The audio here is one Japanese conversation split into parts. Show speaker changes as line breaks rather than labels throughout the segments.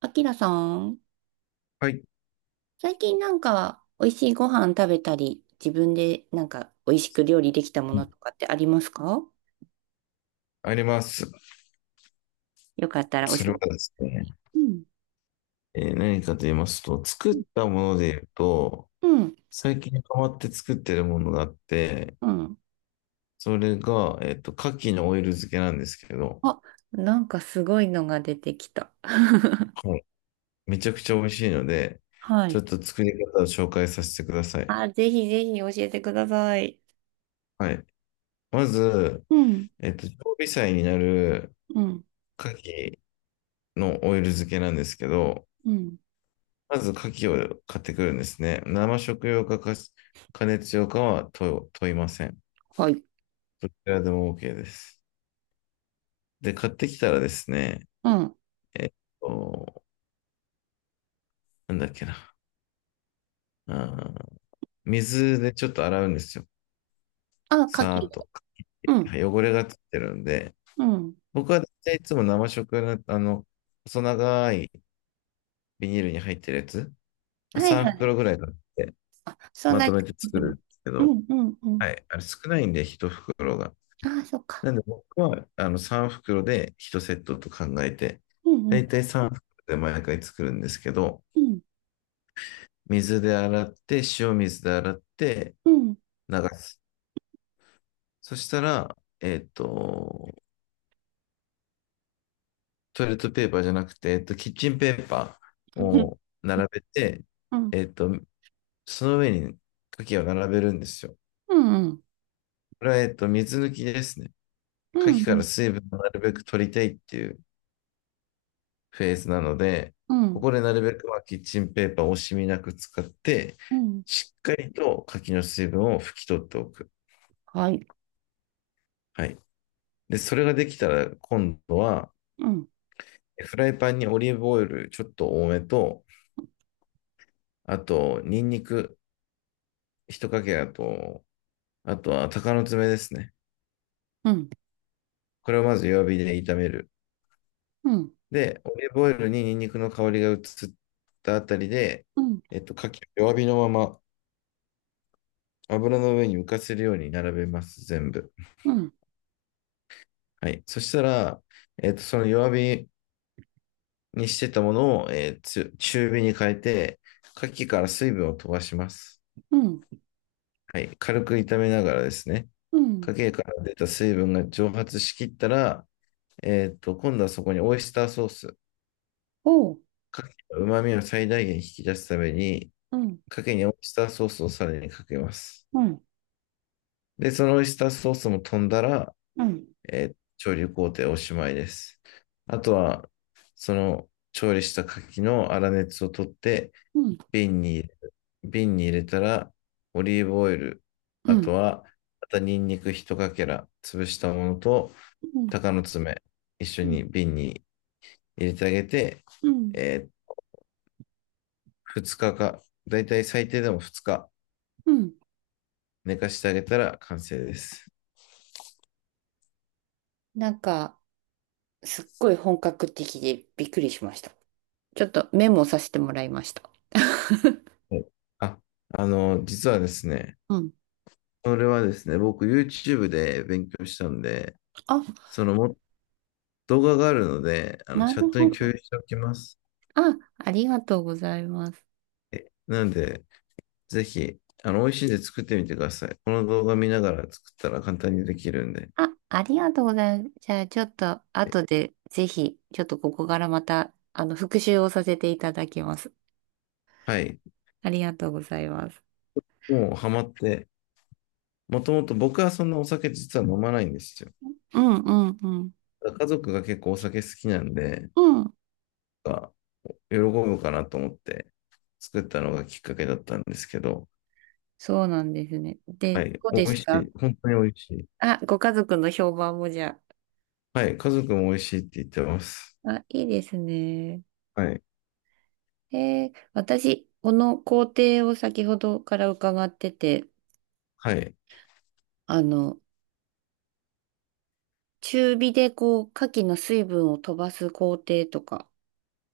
あきらさん、
はい、
最近なんか美味しいご飯食べたり、自分でなんか美味しく料理できたものとかってありますか？
あります。
よかったら教
それは
えて。
ですね、
うん。
何かと言いますと、作
う
っ
ん。
たもので言うと、
うん。
最近変わって作ってるものがあって、
うん。
それが、牡蠣のオイル漬けなんですけど、
あ、なんかすごいのが出てきた。
はい、めちゃくちゃ美味しいので、
は
ちょ
い。
っと作り方を紹介させてください。
あ、ぜひぜひ教えてください。
はい。まず、
うん。
常備菜になる
うん。
牡蠣のオイル漬けなんですけど、
うん。
まず牡蠣を買ってくるんですね。生食用か、加熱用かは問いません。
はい。
どちらでも OK です。で、買ってきたらですね、
うん。
えっと、なんだっけな。あー水でちょっと洗うんですよ。
あ、牡
さー
蠣。
っと。
うん。
汚れがついてるんで、
うん。
僕は大体いつも生食用の、細長いビニールに入ってるやつ、まあ
はい
3
はい。
袋ぐらい買って、
そん
ま
なに
とめ
か
て
けて
作
く
るん
る。
ですけ
う
ど、
んうんうん。
はい、あれ少ないんで、1袋が。
ああ、そっか。
なんで僕はあの3袋で1セットと考えて、
うん
だ
うん
いたい3袋で毎回作るんですけど、
うん
水で洗って、塩水で洗って
うん。
流す。そしたら、トイレットペーパーじゃなくて、キッチンペーパーを 並べて、
うん。
えっと、その上に牡蠣を並べるんですよ。
うんうん、
これは、水抜きですね。牡
う
蠣から
ん、
水分をなるべく取りたいっていうフェーズなので、
うん、う
こ
ん、
こでなるべくまあキッチンペーパーを惜しみなく使って、
うん。
しっかりと柿の水分を拭き取っておく。
はい、
はい。で、それができたら今度は、
うん、
フライパンにオリーブオイルちょっと多めと、あと、ニンニク一かけだと、あとは鷹の爪ですね。
うん、
これをまず弱火で炒める。
うん、
で、オリーブオイルにニンニクの香りが移ったあたりで、
うん、
牡蠣を弱火のまま油の上に浮かせるように並べます、全部。
うん、
はい。そしたら、その弱火にしてたものを、えーつ中火に変えて、牡蠣から水分を飛ばします。
うん、
はい。軽く炒めながらですね、
うん、
牡蠣から出た水分が蒸発しきったら、今度はそこにオイスターソース、
おう、
牡蠣の旨味を最大限引き出すために、
うん、
牡蠣にオイスターソースをさらにかけます。
うん、
で、そのオイスターソースも飛んだら、
うん、
調理工程おしまいです。あとは、その調理した牡蠣の粗熱を取って、
うん、
瓶に入瓶に入れたら、オリーブオイル、
う
あ
ん、う
と
ん、
は、またニンニク一かけら、潰したものと、鷹の爪、一緒に瓶に入れてあげて、
うん、
え2日かか、だいたい最低でも2日
うん。
寝かしてあげたら完成です。
なんか、すっごい本格的でびっくりしました。ちょっとメモさせてもらいました。
はい。あ、実はですね、
うん。
それはですね、僕 YouTube で勉強したんで、
あ、
そのも動画があるので、あの
な
チャッ
る
ト
ほ
に共
ど。
有しておきます。
あ、ありがとうございます。
なんで、ぜひ、美味しいんで作ってみてください。この動画見ながら作ったら簡単にできるんで。
あ、ありがとうございます。じゃあ、ちょっと、
え
後で、ぜひ、ちょっとここからまた、あの、復習をさせていただきます。
はい。
ありがとうございます。
もうハマって、もともと僕はそんなお酒実は飲まないんですよ。
うんうんうん。
家族が結構お酒好きなんで、
うん。
あ喜ぶかなと思って作ったのがきっかけだったんですけど、
そうなんですね。で、
はい。
どう
美
で
味
す
し
か？
い。本当に美味しい。
あ、ご家族の評判もじゃ
はい。家族も美味しいって言ってます。
あ。あ、いいですね。
はい。
私、この工程を先ほどから伺ってて、
はい。
あの、中火でこう、牡蠣の水分を飛ばす工程とか、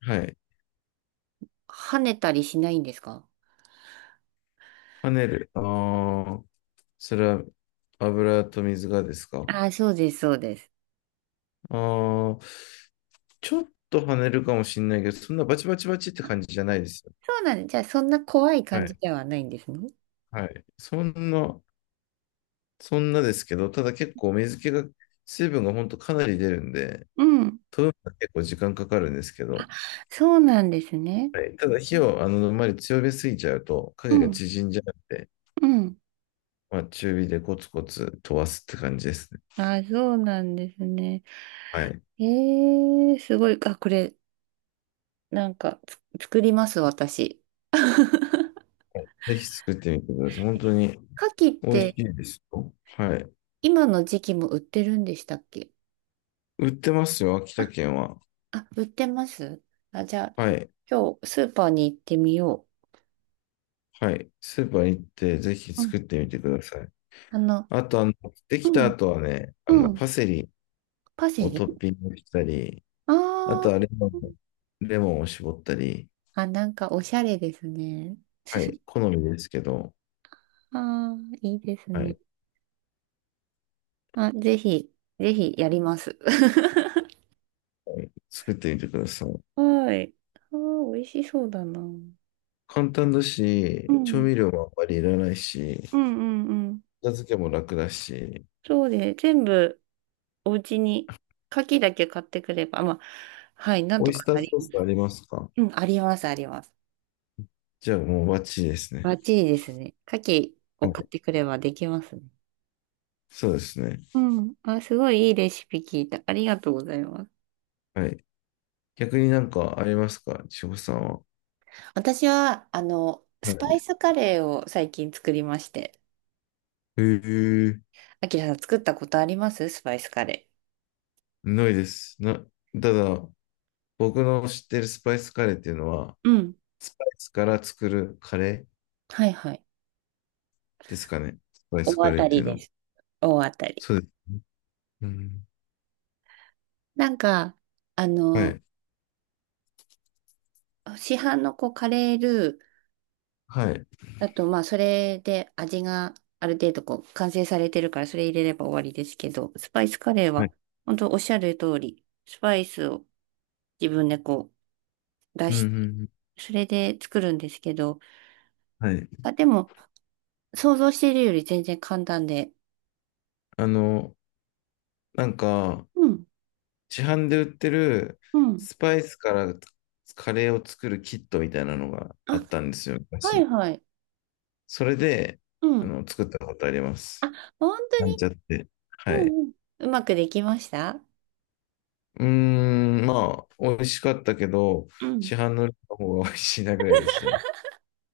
はい。
跳ねたりしないんですか？
跳ねる。ああ、それは油と水がですか？
あ、そうです、そうです。
ああ、ちょっと跳ねるかもしれないけど、そんなバチバチバチって感じじゃないですよ。
そうなんです。じゃあ、そんな怖い
は
感じ
い。
ではないんですね。
はい。そんなですけど、ただ結構水気が、水分が本当かなり出るんで、
うん、
飛ぶのが結構時間かかるんですけ
あ、
ど、
そうなんですね。
はい。ただ火をあまり強めすぎちゃうと、
う
影が
ん、
縮んじゃうんで、
うん。
まあ中火でコツコツ飛ばすって感じですね。
あ、そうなんですね。
はい。
えー、すごい。あ、これ、なんか、作ります、私。
ぜひ作ってみてください。本当に
牡蠣っ
美味し
て、
いですよ。はい。
今の時期も売ってるんでしたっけ？
売ってますよ、秋田
あ、
県は。
あ、売ってます？あ、じゃあ、ち
はい。
ょ今日、スーパーに行ってみよ
はい。スーパー行って、ぜひ
う。うん、
作ってみてください。
あの、
あと、でき
う
た
ん、
後はね、
うん。
パセリ
パセ
を
リ。
トッピングしたり、
あ
あ
あ
とは
ー。
レモンを絞ったり、
あ、なんか、おしゃれですね。
はい。好みですけど、
ああ、いいです
は
ね。
い。
あ、ぜひ、ぜひやります。
はい、作ってみてください。
はい。あー、美味しそうだな。うん。
簡単だ
う
し、調
ん
味料もあんまりいらないし、
うんうん。
片付けも楽だし、
そうで、全部お家に、牡蠣だけ買ってくれば、まあ、はい、なん
オ
と
イス
か
ター
なり、
ソースありますか？
うん、あります、あります。
じゃあもうバッチリです
バ
ね。
ッチリですね。牡蠣
は
を買っ
い。
てくればできますね。
そうですね。
うん。あ、すごいいいレシピ聞いた。ありがとうございます。
はい。逆になんかありますか？千穂さんは。
私は、あの、
は
スパイ
い。
スカレーを最近作りまして。
へえ、
あきらさん作ったことあります？スパイスカレ。
ないです。ただ、僕の知ってるスパイスカレーっていうのは、
うん。
スパイスから作るカレー
はいはい。
ですかね。スパイ
ー。
ス
大
カ
当
レー
た
って
り
いうの
で
は。
す。大当たり。
そうです。うん。
なんか、あ
は
の、
い。
市販のこうカレールー
はい。
だと、まあ、それで味がある程度こう完成されてるから、それ入れれば終わりですけど、スパイスカレー
は
は、
い。
本当おっしゃる通り、スパイスを自分でこう出
うんうん
し
う
て、
ん。
それで作るんですけど、
はい。
あ、でも、想像しているより全然簡単で、
あの、なんか、
うん。
市販で売ってる
うん。
スパイスからカレーを作るキットみたいなのが
あ、
あったんですよ、
はい
昔。
はい。
それで、
うん。
作ったことありま
あ、
す。
本当
なん
に。
ちゃって。は
う
い。
んうん。うまくできました？
うーん、まあ、美味しかったけど、
うん。
市販の方が美味しいなぐらいでしたね。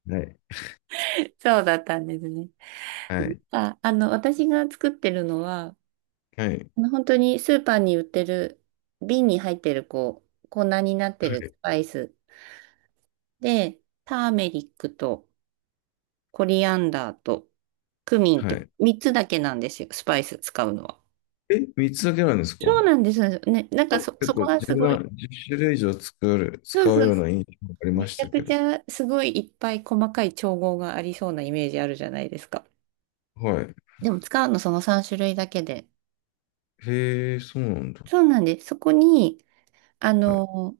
はい。
そうだったんですね。
はい。
あ、あの、私が作ってるのは、
はい。
あの本当にスーパーに売ってる、瓶に入ってる、こう、粉になって
は
るス
い。
パイスで、ターメリックとコリアンダーとクミンっ
は
て
い。
3つだけなんですよ、スパイス使うのは。
3つだけなんですか？
そうなんですよね。なんかそ、
結
そ
構
こがす
10
ご
な、
い。
1種類以上作る、
そう
使う
そう。
ような印象がありま
め
し
ちゃ
たけ
く
ど。
ちゃすごいいっぱい細かい調合がありそうなイメージあるじゃないですか。
はい。
でも使うのその3種類だけで。
へえ、そうなんだ。
そうなんです。そこに、あ
はい。
の、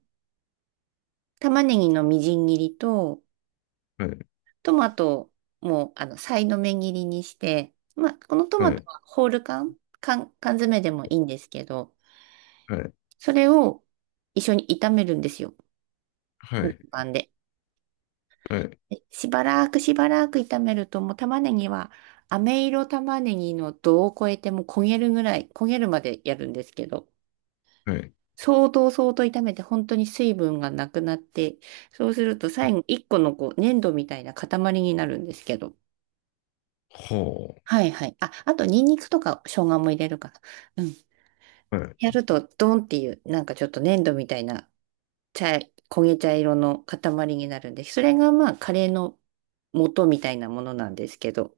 玉ねぎのみじん切りと、
はい。
トマトも、あの、さいの目切りにして、まあ、このトマ
は
ト
い。
はホール缶詰でもいいんですけど、
はい。
それを一緒に炒めるんですよ。
は
フライ
い。
パンで。
はい。
でしばらく炒めると、もう玉ねぎは、飴色玉ねぎの度を超えてもう焦げるぐらい、焦げるまでやるんですけど、
はい。
相当炒めて本当に水分がなくなって、そうすると最後一個のこう粘土みたいな塊になるんですけど。
は
はいはい。あ、あとニンニクとか生姜も入れるかな。うん。
あ。は
や
い。
るとドンっていうなんかちょっと粘土みたいな茶、焦げ茶色の塊になるんで、それがまあカレーの元みたいなものなんですけど。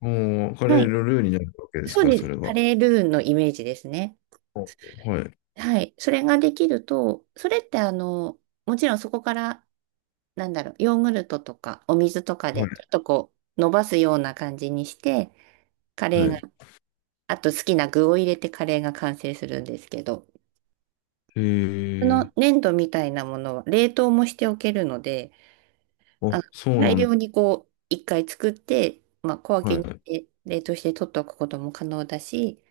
もう、カ
は
レー
い。
のルーになるわけです
そう
か、
で
そ
す。
れ
カ
が。
レールーのイメージですね。
はい。
はい。それができると、それってあの、もちろんそこからなんだろう、ヨーグルトとかお水とか
は
で、
い。
ちょっとこう、伸ばすような感じにして、カレ
は
ーが、
い。
あと好きな具を入れてカレーが完成するんですけど、
へ
そ
え。
の粘土みたいなものは冷凍もしておけるので、あ
あ、
の、
そう
大
なんだ。
量にこう、一回作って、まあ、小分
は
けにし
い。
て冷凍して取っておくことも可能だし、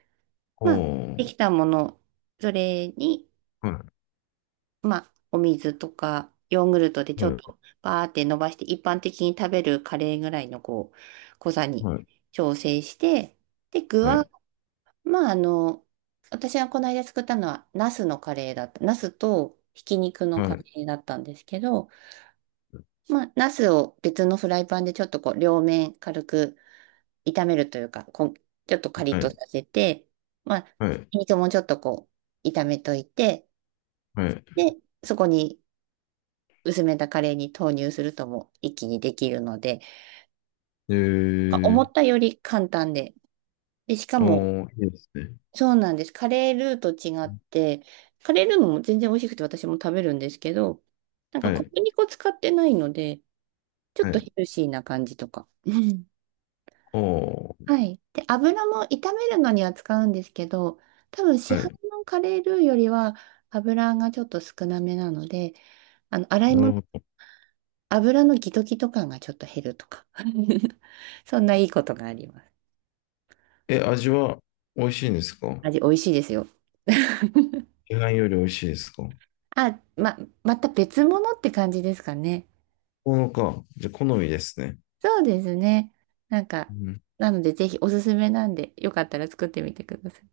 あ
まあ、で
あ。
きたもの、それに
は
まあ、お水とか、ヨーグルトでちょっ
い。
とバーって伸ばして、一般的に食べるカレーぐらいのこう、濃さに
はい。
調整して、で、具
は
は、
い。
まあ、あの、私がこの間作ったのは、ナスのカレーだった。ナスとひき肉の
は
カレ
い。
ーだったんですけど、まあ、ナスを別のフライパンでちょっとこう、両面軽く炒めるというか、ちょっとカリッ
はい。は
とさ
い。
せて、まあ、
は
ひ
い。
き肉もちょっとこう、炒めといて、
はい。
で、そこに薄めたカレーに投入するとも一気にできるので、
へ
なんか
え
思
ー。
ったより簡単で。で、しか
ああ、
も、
いいですね。
そうなんです。カレールーと違って、カレールーも全然美味しくて私も食べるんですけど、なんか
は
小
い。
麦粉使ってないので、ちょ
は
っと
い。
ヘルシーな感じとか。うん。
ああ。
はい。で、油も炒めるのには使うんですけど、多分市
は
販
い。
のカレールーよりは油がちょっと少なめなので、あの、洗い
なる
物
ほど。
油のギトギト感がちょっと減るとか。そんないいことがあります。
味は美味しいんですか？
味美味しいですよ。
市販より美味しいですかも
あ、ま、また別物って感じですかね。
のか。じゃあ、好みですね。
そうですね。なんか、
うん。
なのでぜひおすすめなんで、よかったら作ってみてください。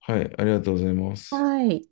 はい。ありがとうございます。
はい。